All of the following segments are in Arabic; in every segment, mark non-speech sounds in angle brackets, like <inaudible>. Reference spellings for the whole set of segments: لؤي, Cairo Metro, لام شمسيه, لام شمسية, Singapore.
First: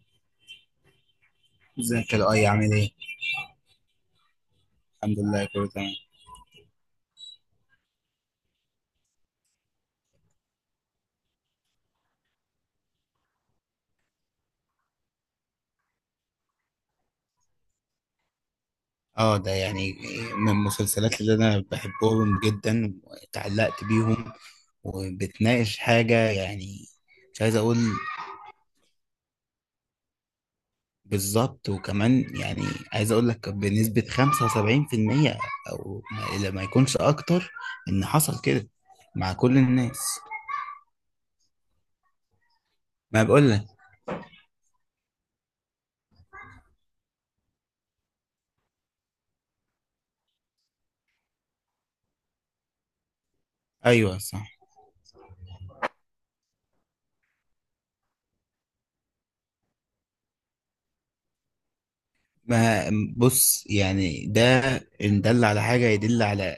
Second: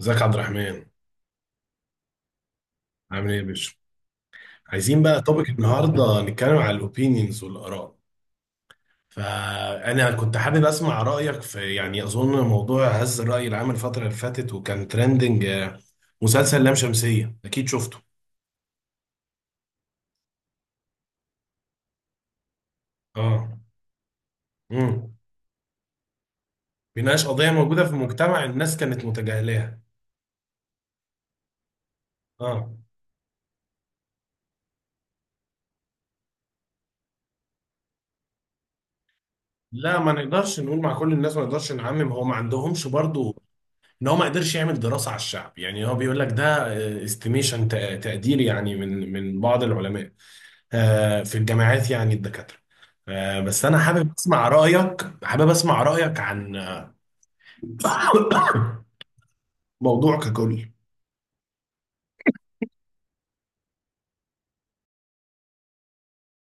ازيك يا عبد الرحمن؟ ازيك يا لؤي؟ عامل ايه؟ عامل ايه يا باشا؟ عايزين الحمد بقى لله، توبيك كله تمام. النهارده نتكلم على الاوبينيونز والاراء. فانا كنت حابب اسمع رايك في يعني اظن موضوع هز الراي العام الفتره اللي فاتت وكان ترندنج، مسلسل لام شمسيه اكيد شفته. اه، ده يعني من المسلسلات اللي انا بحبهم جدا اه. واتعلقت بيهم. امم. وبتناقش حاجة يعني. بيناقش مش قضيه عايز اقول موجوده في المجتمع، الناس كانت متجاهلاها. بالظبط، وكمان يعني اه. عايز اقول لك بنسبة 75%، او ما إلا ما يكونش اكتر، ان حصل كده مع كل لا، الناس. ما نقدرش نقول مع كل الناس، ما نقدرش نعمم، هو ما عندهمش ما برضو. بقول لك. ان هو ما قدرش يعمل دراسه على الشعب، يعني هو بيقول لك ده استيميشن، تقدير، يعني من بعض العلماء، في الجامعات، يعني الدكاترة. بس أنا حابب ايوه أسمع صح. رأيك، عن <coughs> موضوع ككل. ما بص يعني، ده ان دل على حاجة يدل على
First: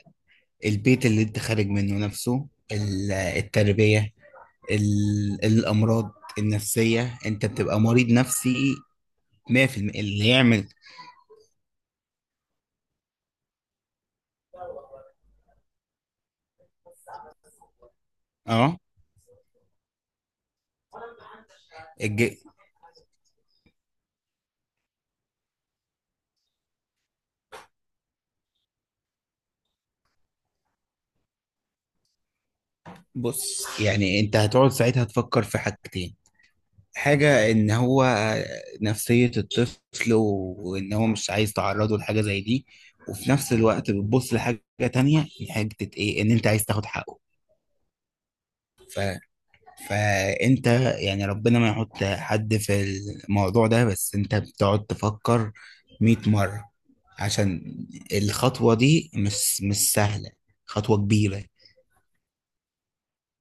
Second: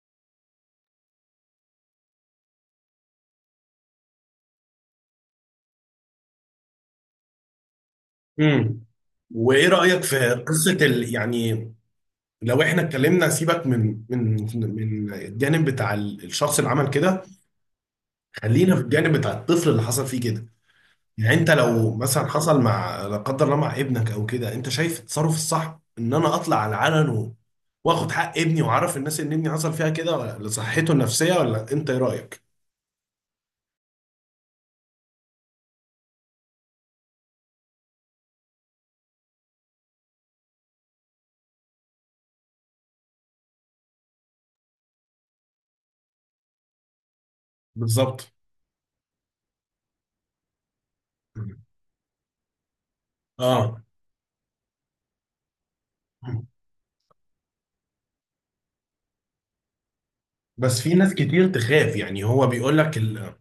البيت اللي انت خارج منه نفسه. التربية، الأمراض النفسية. انت بتبقى مريض نفسي امم. وإيه 100%. رأيك اللي في يعمل، قصة يعني لو إحنا اتكلمنا، سيبك من الجانب بتاع الشخص اللي عمل كده، خلينا اه، في الجانب بتاع الطفل اللي حصل فيه كده. يعني انت لو مثلا الج... حصل، مع لا قدر الله، مع ابنك او كده، انت شايف التصرف الصح ان انا اطلع على العلن واخد حق ابني واعرف الناس ان ابني حصل فيها كده، ولا لصحته النفسيه، ولا انت ايه رايك؟ بص يعني، انت هتقعد ساعتها تفكر في حاجتين. حاجة ان هو نفسية الطفل وان هو مش عايز تعرضه لحاجة زي دي، وفي نفس الوقت بتبص لحاجة تانية، حاجة ايه؟ ان انت عايز تاخد حقه. بالظبط. فانت يعني ربنا ما يحط حد في الموضوع اه. ده، بس انت بتقعد تفكر 100 مرة، عشان الخطوة دي مش سهلة. بس في خطوة ناس كبيرة. كتير تخاف، يعني هو بيقول لك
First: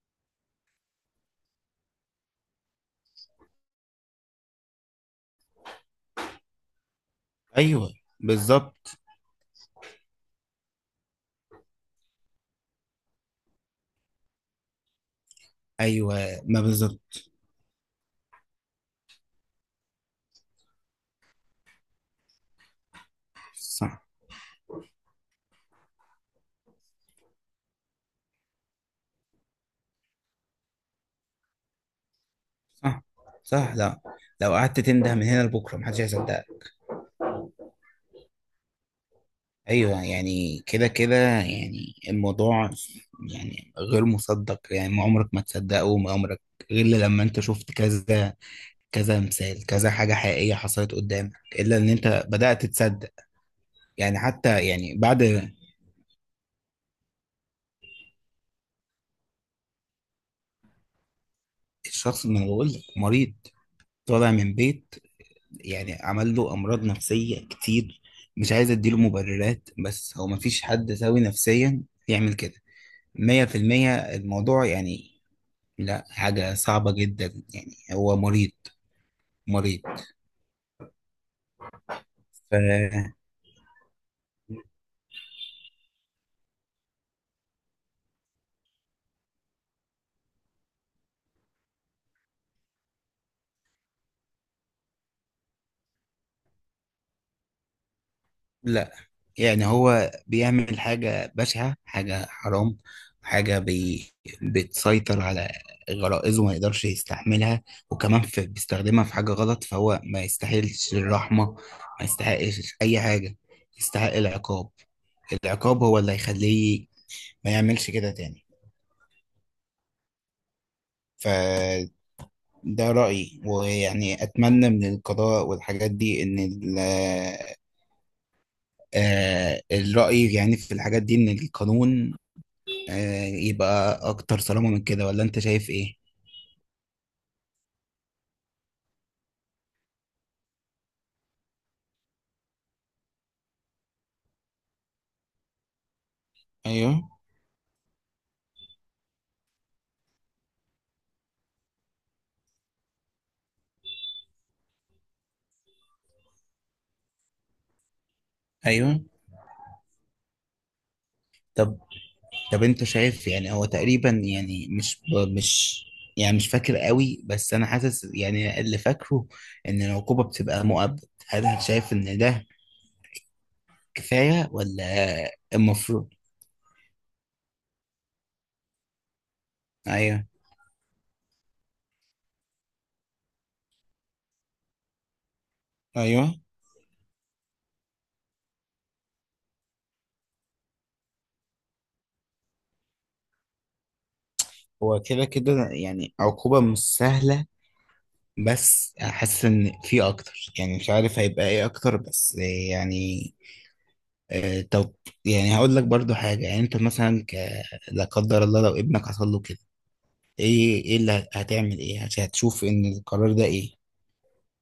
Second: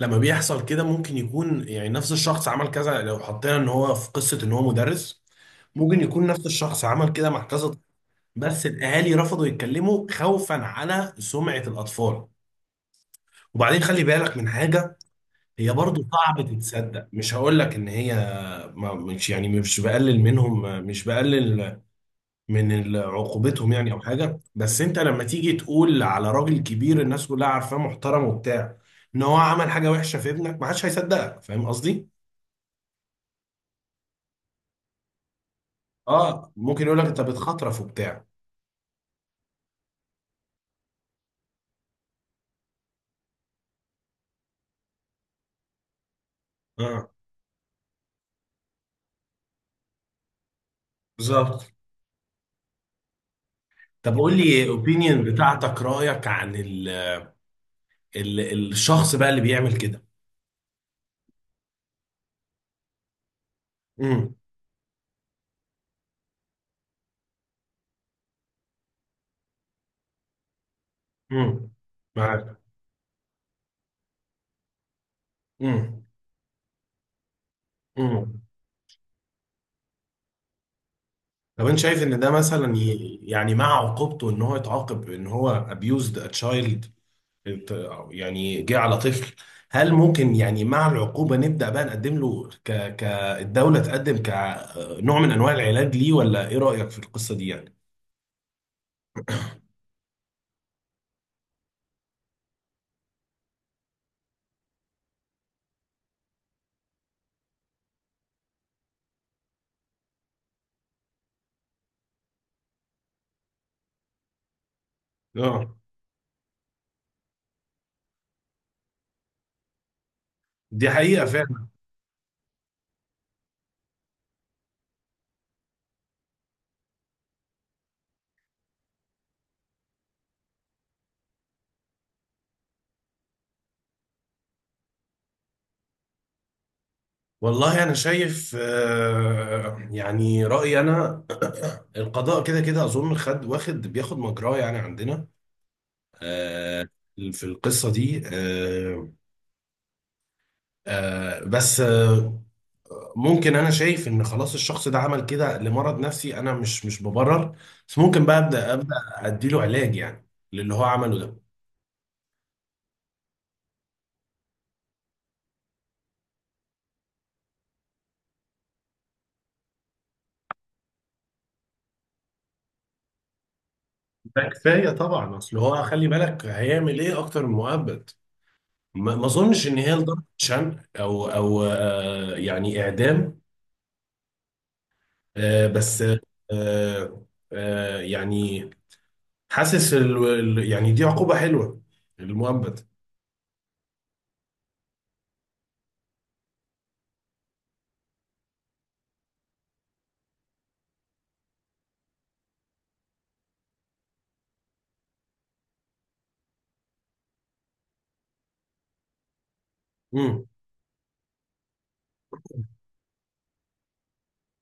لما بيحصل كده ممكن يكون يعني نفس الشخص عمل كذا. لو حطينا ان هو في قصه ان هو مدرس، ممكن يكون نفس الشخص عمل كده مع كذا طفل، ايوه بس بالظبط. الاهالي رفضوا يتكلموا خوفا على سمعه الاطفال. وبعدين خلي بالك من حاجة، هي برضو ايوه صعب ما تتصدق. بالظبط. مش هقول لك ان هي، ما مش يعني، مش بقلل منهم، مش بقلل من عقوبتهم، يعني او صح، حاجة. بس انت لما تيجي تقول على راجل كبير، الناس كلها عارفاه محترم وبتاع، ان هو عمل حاجة وحشة في ابنك، ما حدش هيصدقك. فاهم قصدي؟ صح، صح. لا، لو قعدت تنده من هنا لبكرة محدش هيصدقك. اه، ممكن يقول لك انت بتخطرف وبتاع. ايوه، يعني كده كده يعني الموضوع، يعني غير مصدق. يعني ما عمرك ما تصدقه، وما عمرك، غير اه. لما انت شفت كذا، كذا مثال، كذا حاجة حقيقية حصلت قدامك، بالظبط. إلا إن أنت بدأت تصدق. طب يعني قول حتى لي يعني بعد اوبينيون بتاعتك، رأيك عن ال ال الشخص بقى اللي بيعمل كده. الشخص، ما أنا بقول لك مريض، طالع امم. من بيت يعني عمل له أمراض نفسية كتير. مش عايز أديله مبررات، بس هو مفيش حد سوي امم. نفسيا يعمل كده. معاك. مية في المية الموضوع يعني، امم. لا، حاجة صعبة جدا. يعني هو امم. مريض، مريض. طب انت شايف ان ده مثلا فلا، يعني مع عقوبته، ان هو اتعاقب، ان هو abused a child، أو يعني جه على طفل، هل ممكن يعني مع العقوبة نبدأ بقى نقدم له كالدولة، تقدم كنوع من انواع العلاج ليه؟ ولا ايه رأيك في القصة دي يعني؟ يعني هو بيعمل حاجة بشعة، حاجة حرام، حاجة بي... بتسيطر على غرائزه، ما يقدرش يستحملها، وكمان بيستخدمها في حاجة غلط. فهو ما يستاهلش الرحمة، ما يستحقش أي حاجة. يستحق العقاب. اه، العقاب هو اللي هيخليه ما يعملش كده تاني. دي حقيقة فعلا. فده رأيي، ويعني أتمنى من القضاء والحاجات دي الرأي يعني في الحاجات دي، إن القانون يبقى اكتر صرامة من كده، ولا انت شايف ايه؟ والله أنا شايف، يعني رأيي أنا، القضاء كده كده أظن خد واخد بياخد مجراه يعني عندنا آه، ايوه، في القصة دي. آه بس آه ممكن، انا شايف ان خلاص الشخص ده عمل كده لمرض نفسي، انا مش ببرر، بس ممكن بقى ابدا ابدا ايوه. اديله علاج يعني، للي هو عمله ده. طب، طب انت شايف يعني هو تقريبا، يعني مش يعني مش فاكر قوي، بس انا حاسس يعني اللي فاكره ان العقوبة بتبقى مؤبد. هل انت شايف ان ده ده كفاية كفايه ولا طبعا، اصل هو خلي المفروض؟ بالك هيعمل ايه اكتر من مؤبد؟ ما اظنش ان هي لدرجه ايوه، شنق، او، يعني اعدام. آه بس ايوه. آه يعني حاسس يعني دي عقوبه حلوه، المؤبد. هو كده كده يعني عقوبة مش سهلة، بس حاسس ان في اكتر. يعني مش عارف هيبقى ايه اكتر، بس يعني طب يعني هقول لك برضو حاجة. يعني انت مثلا لا قدر الله، لو ابنك حصل له كده، ايه اللي هتعمل؟ ايه عشان هتشوف ان القرار ده ايه؟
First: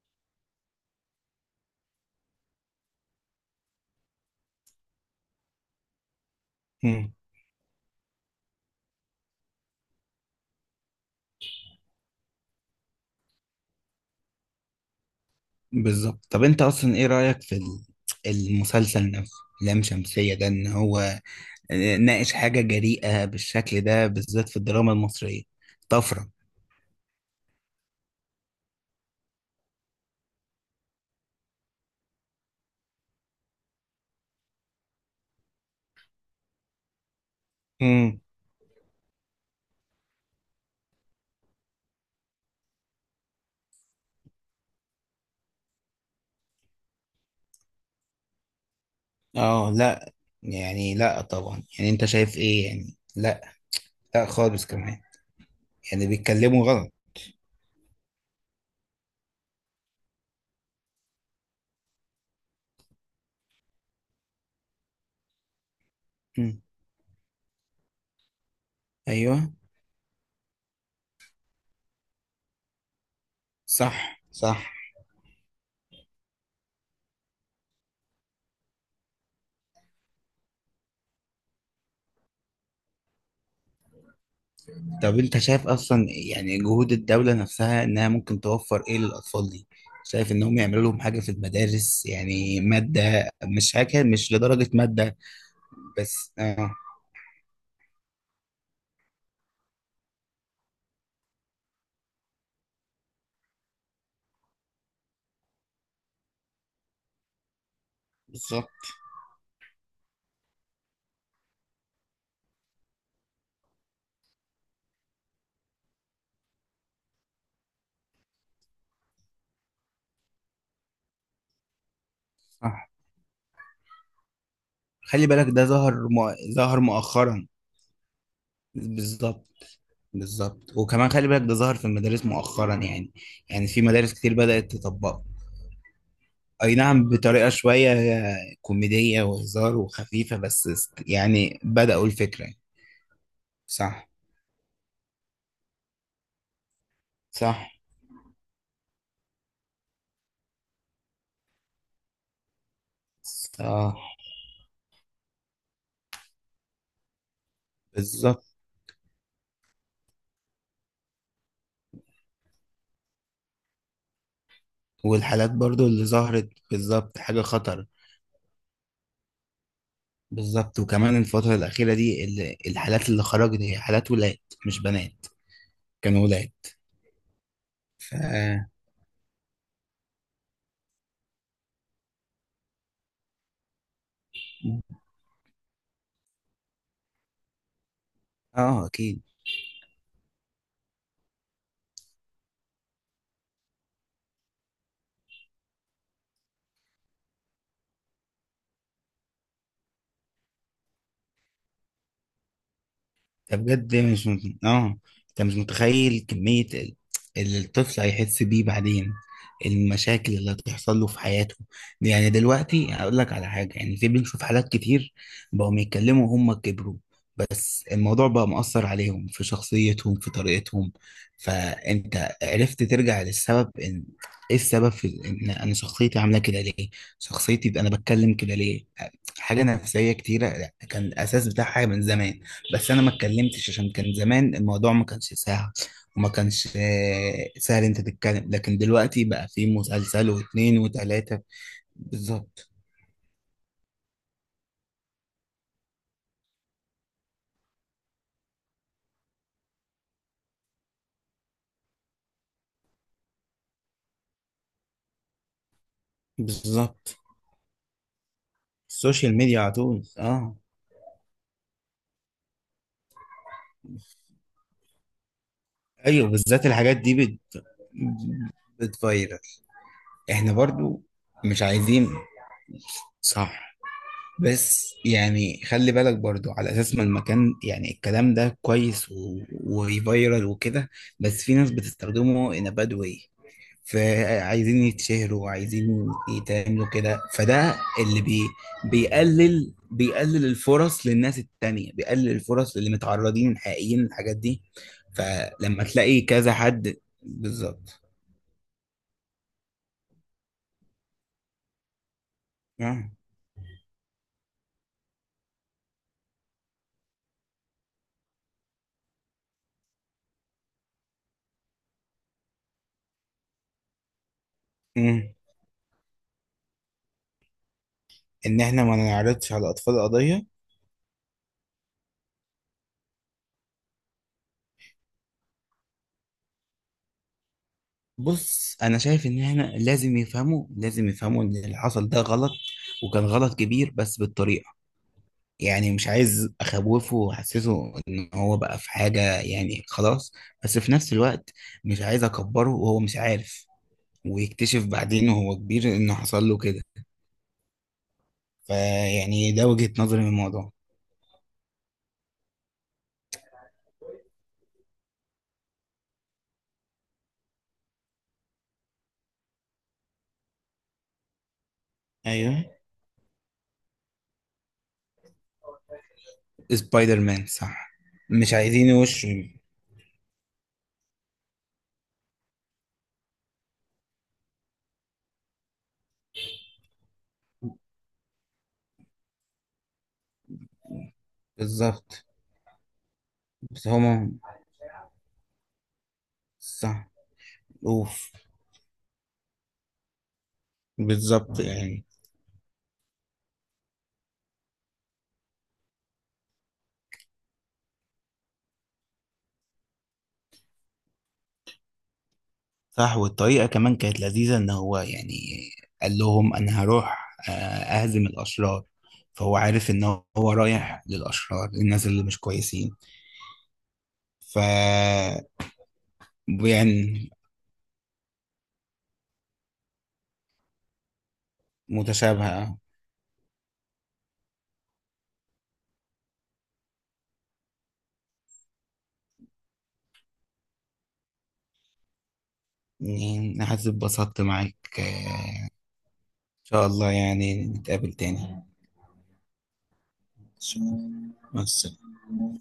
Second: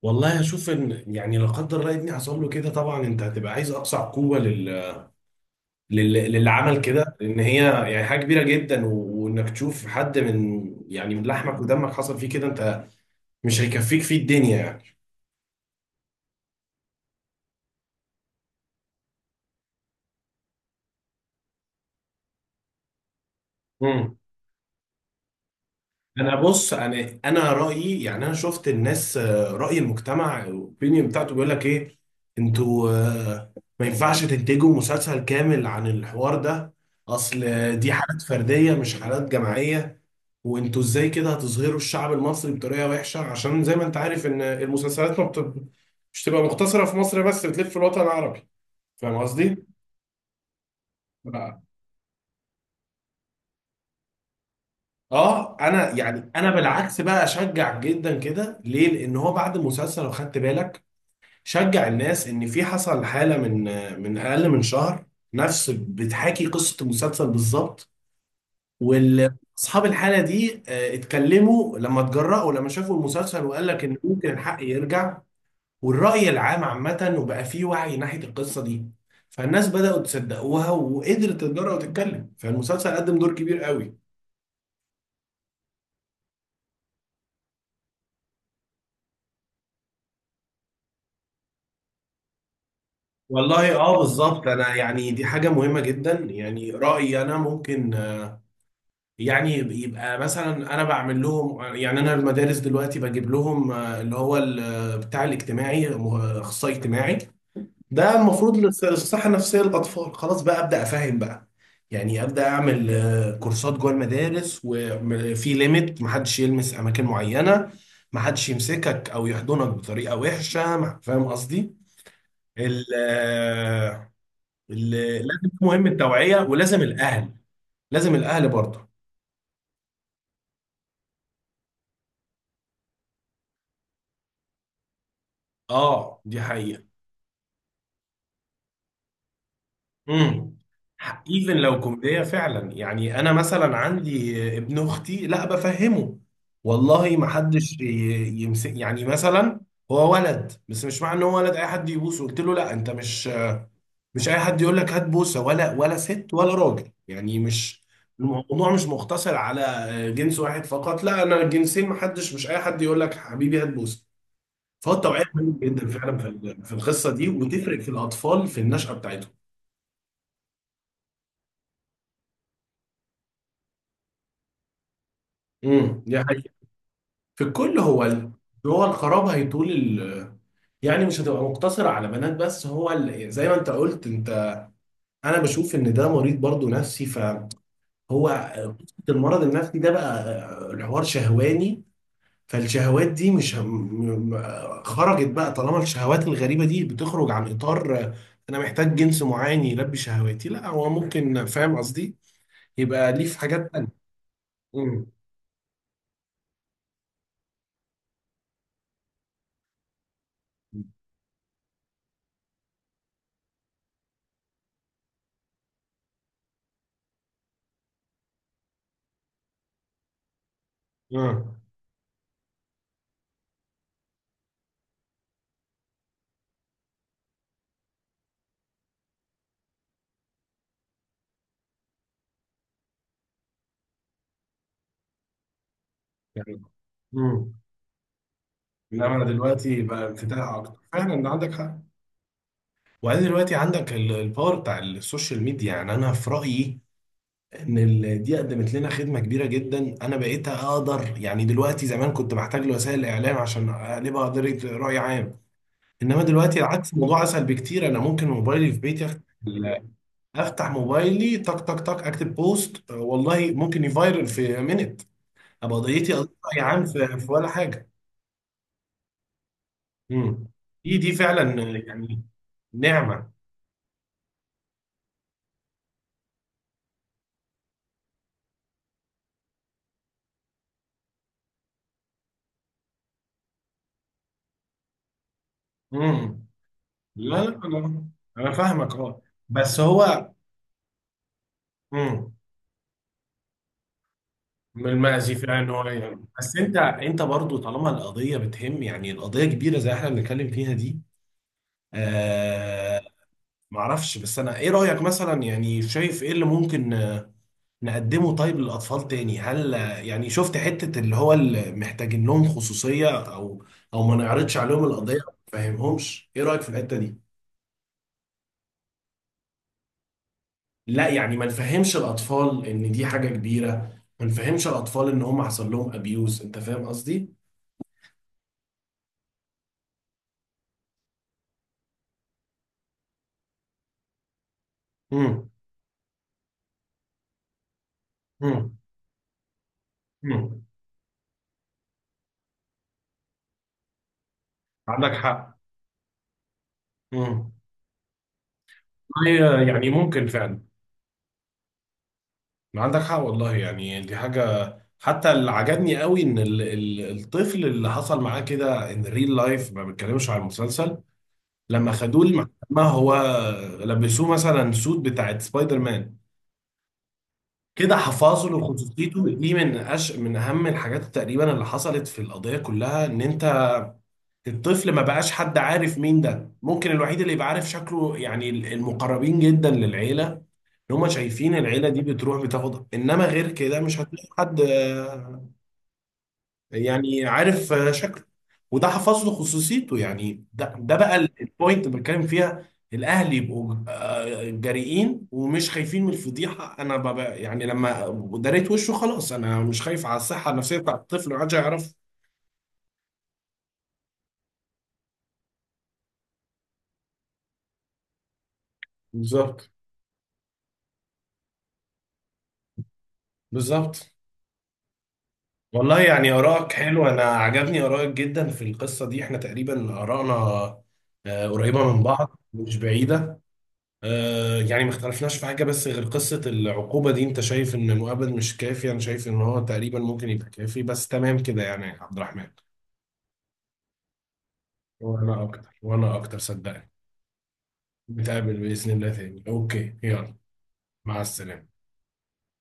والله اشوف ان يعني لا قدر الله ابني حصل له كده، طبعا انت هتبقى عايز اقصى عقوبه للعمل مم. كده، لان هي يعني حاجه كبيره جدا، وانك تشوف حد من، يعني من لحمك ودمك، حصل فيه كده، انت مش هيكفيك فيه الدنيا يعني. بالظبط. طب انت اصلا ايه رأيك في المسلسل نفسه؟ لام شمسية ده، ان هو ناقش حاجة جريئة بالشكل ده، امم. بالذات في الدراما المصرية. طفرة. انا بص، انا رايي يعني، انا شفت الناس، راي المجتمع الاوبينيون بتاعته بيقول لك ايه، انتوا، ما ينفعش تنتجوا مسلسل كامل عن الحوار ده. اصل دي مم. حالات فرديه، مش حالات جماعيه. وانتوا ازاي كده هتصغروا الشعب المصري بطريقه وحشه؟ عشان زي ما انت عارف ان المسلسلات ما بت... مش تبقى مقتصره في مصر بس، بتلف في الوطن العربي. فاهم قصدي؟ اه لا، يعني لا اه. طبعا. يعني انت شايف ايه؟ يعني لا، لا خالص كمان. انا يعني يعني انا بيتكلموا غلط. بالعكس بقى، اشجع جدا كده. ليه؟ لان هو بعد المسلسل لو خدت بالك شجع الناس. ان في حصل حاله من اقل من شهر، نفس بتحاكي مم. قصه المسلسل بالظبط. وال ايوه اصحاب الحاله دي، اتكلموا لما اتجرأوا، لما شافوا المسلسل، وقال لك ان صح، ممكن الحق صح. يرجع. والرأي العام عامة، وبقى فيه وعي ناحية القصة دي، فالناس بدأوا تصدقوها، وقدرت تتجرأ وتتكلم، فالمسلسل قدم دور كبير قوي. طب انت شايف اصلا يعني جهود الدولة نفسها انها ممكن توفر ايه للاطفال دي؟ شايف انهم يعملوا لهم حاجة في المدارس يعني مادة، مش والله اه، حاجة مش بالظبط، لدرجة انا يعني مادة دي حاجة مهمة جدا، بس، اه يعني رأيي انا ممكن، يعني يبقى مثلا انا بعمل لهم يعني، انا المدارس دلوقتي بجيب لهم، اللي هو بتاع الاجتماعي، اخصائي اجتماعي، ده المفروض بالظبط. للصحة النفسية للأطفال. خلاص بقى أبدأ أفهم بقى، يعني أبدأ أعمل كورسات جوه المدارس، وفي ليميت، محدش يلمس أماكن معينة، محدش يمسكك أو يحضنك بطريقة وحشة، فاهم قصدي؟ ال صح. آه، ال- خلي بالك لازم، ده مهم ظهر التوعية، ظهر ولازم الأهل، مؤخرا. لازم الأهل برضه. بالظبط، بالظبط. وكمان خلي بالك ده ظهر في المدارس مؤخرا يعني. يعني في مدارس كتير بدأت تطبقه. آه، دي اي حقيقة. نعم، بطريقة شوية كوميدية وهزار وخفيفة، امم. بس ايفن يعني لو بدأوا كوميديه الفكرة. فعلا، يعني انا مثلا صح، عندي ابن اختي، لا بفهمه والله. ما حدش صح. يمسك، يعني مثلا هو ولد، بس مش معنى ان هو ولد اي حد يبوسه. قلت له لا، انت مش، اه مش اي حد يقول لك هات بوسه، ولا ست ولا راجل، يعني مش بالظبط. الموضوع مش مقتصر على جنس واحد فقط. لا، انا الجنسين، ما حدش، مش اي حد يقول لك حبيبي هات بوسه. فالتوعيه والحالات مهمه جدا برضو اللي فعلا في ظهرت في القصه بالظبط، دي، حاجة وتفرق خطر. في الاطفال في النشأة بتاعتهم. بالظبط، وكمان الفترة الأخيرة دي الحالات اللي خرجت هي حالات ولاد، مش بنات. امم، دي كانوا حقيقة. ولاد. في الكل هو ف هو الخراب هيطول يعني مش هتبقى مقتصرة على بنات بس. هو زي ما انت قلت، انت انا بشوف ان ده مريض برضو نفسي، فهو قصة اه اكيد. المرض النفسي ده بقى، الحوار شهواني. فالشهوات دي مش خرجت بقى. طالما الشهوات الغريبة دي بتخرج عن اطار انا محتاج جنس معين يلبي شهواتي، لا، هو ممكن، فاهم قصدي، يبقى ليه في ده حاجات تانية. بجد مش اه، امم. انت مش متخيل كمية اللي الطفل هيحس بيه بعدين، المشاكل اللي هتحصل له في حياته دي. يعني دلوقتي هقول لك على حاجة، يعني في بنشوف حالات كتير بقوا بيتكلموا وهم كبروا، بس الموضوع بقى مؤثر عليهم في شخصيتهم، في طريقتهم. اه، فانت عرفت ترجع للسبب، ان ايه السبب في ان انا شخصيتي عامله كده ليه، شخصيتي، يبقى انا بتكلم كده ليه؟ حاجه نفسيه كتيره، لا، كان الاساس بتاعها حاجه من زمان، بس انا ما اتكلمتش عشان كان زمان الموضوع ما كانش سهل، وما يعني. كانش امم. سهل انت تتكلم. لكن انما انا دلوقتي بقى في دلوقتي بقى مسلسل انفتاح اكتر واتنين فعلا، إن وتلاته. عندك حق. بالظبط، وبعدين دلوقتي عندك الباور بتاع السوشيال ميديا، يعني انا في رايي ان دي قدمت لنا خدمه كبيره جدا. انا بقيت اقدر يعني دلوقتي، زمان كنت بحتاج لوسائل الاعلام عشان اقلبها قضيه راي عام، انما دلوقتي العكس، بالظبط. الموضوع اسهل بكتير. انا ممكن موبايلي في بيتي السوشيال ميديا على ال- طول، اه. افتح موبايلي، تك تك تك، اكتب بوست، والله ممكن يفايرل في مينت، ابقى قضيتي ايوه، قضيه راي بالذات عام الحاجات دي في ولا بت... حاجه. بتفيرل. امم. احنا دي برضو دي مش فعلا، عايزين. يعني نعمة. صح. بس يعني خلي بالك برضو، على اساس ما المكان، يعني الكلام ده كويس وفيرال وكده، بس في ناس بتستخدمه in a bad way. فعايزين يتشهروا، وعايزين امم. يتعملوا كده، لا لا فده لا، اللي انا فاهمك اه. بيقلل بس هو. بيقلل الفرص للناس التانية، بيقلل امم. الفرص للي متعرضين حقيقيين للحاجات دي. من المأزي فعلا ان هو، فلما تلاقي يعني، كذا بس انت حد، انت برضو طالما بالظبط. القضيه بتهم، يعني القضيه كبيره زي احنا بنتكلم فيها دي. آه. آه. معرفش، بس انا ايه رايك مثلا، يعني شايف ايه اللي ممكن نقدمه طيب للاطفال تاني؟ هل يعني شفت حته اللي هو اللي محتاجين لهم خصوصيه، او، او ما نعرضش عليهم القضيه، مم. ما نفهمهمش؟ ايه رايك في الحته دي؟ ان احنا ما نعرضش على اطفال قضية؟ لا، يعني ما نفهمش الاطفال ان دي حاجه كبيره، ما نفهمش الاطفال ان هم حصل لهم ابيوز، انت فاهم قصدي؟ بص، انا شايف ان احنا لازم يفهموا، لازم يفهموا ان اللي حصل ده غلط، وكان غلط كبير، بس بالطريقه. امم. يعني مش عايز اخوفه واحسسه ان هو امم. بقى في حاجه، يعني خلاص. امم. بس في نفس الوقت مش عايز اكبره وهو مش عارف، ويكتشف عندك بعدين وهو حق. كبير انه حصل له كده. امم. فيعني هي ده يعني وجهه نظري ممكن من فعلا، الموضوع. عندك حق والله، يعني دي حاجه. حتى اللي عجبني قوي ان ال ال الطفل اللي حصل معاه كده، ان ريل لايف ما بتكلمش عن المسلسل، لما خدوه ايوه، المحكمه هو لبسوه مثلا سوت بتاعت سبايدر مان، سبايدر مان، صح. كده حفاظه مش عايزين لخصوصيته. وشه. دي من من اهم الحاجات تقريبا اللي حصلت في القضيه كلها. ان انت الطفل ما بقاش حد عارف مين ده، ممكن الوحيد اللي يبقى عارف شكله يعني المقربين جدا للعيله، ان هم شايفين العيله دي بالظبط. بتروح بتاخد، انما غير كده بس مش هتلاقي هما، حد صح. يعني عارف، شكله، اوف. وده حفظ له خصوصيته. يعني ده بقى بالظبط البوينت اللي يعني. بتكلم فيها، الاهلي يبقوا جريئين ومش خايفين من الفضيحه. انا ببقى يعني لما دريت وشه خلاص، انا مش خايف على الصحه النفسيه بتاعت الطفل، محدش هيعرف. صح. والطريقة كمان كانت لذيذة، إن هو يعني قال لهم أنا هروح أهزم الأشرار. فهو بالظبط. عارف إن هو رايح للأشرار، للناس اللي مش كويسين. بالظبط. ف والله يعني آرائك حلوة، أنا يعني عجبني آرائك جدا في القصة دي. إحنا تقريبا آرائنا، قريبة من بعض، مش متشابهة. بعيدة. يعني ما اختلفناش في حاجة، بس غير قصة العقوبة دي. انت شايف ان مؤبد مش كافي، انا شايف ان هو تقريبا ممكن يبقى كافي، بس تمام كده يعني يا عبد الرحمن. يعني أنا حاسس اتبسطت معاك. وانا اكتر، وانا اكتر، إن شاء صدقني. الله يعني نتقابل نتقابل تاني. بإذن الله تاني. اوكي، يلا، إن شاء مع الله. مع السلامة. السلامة.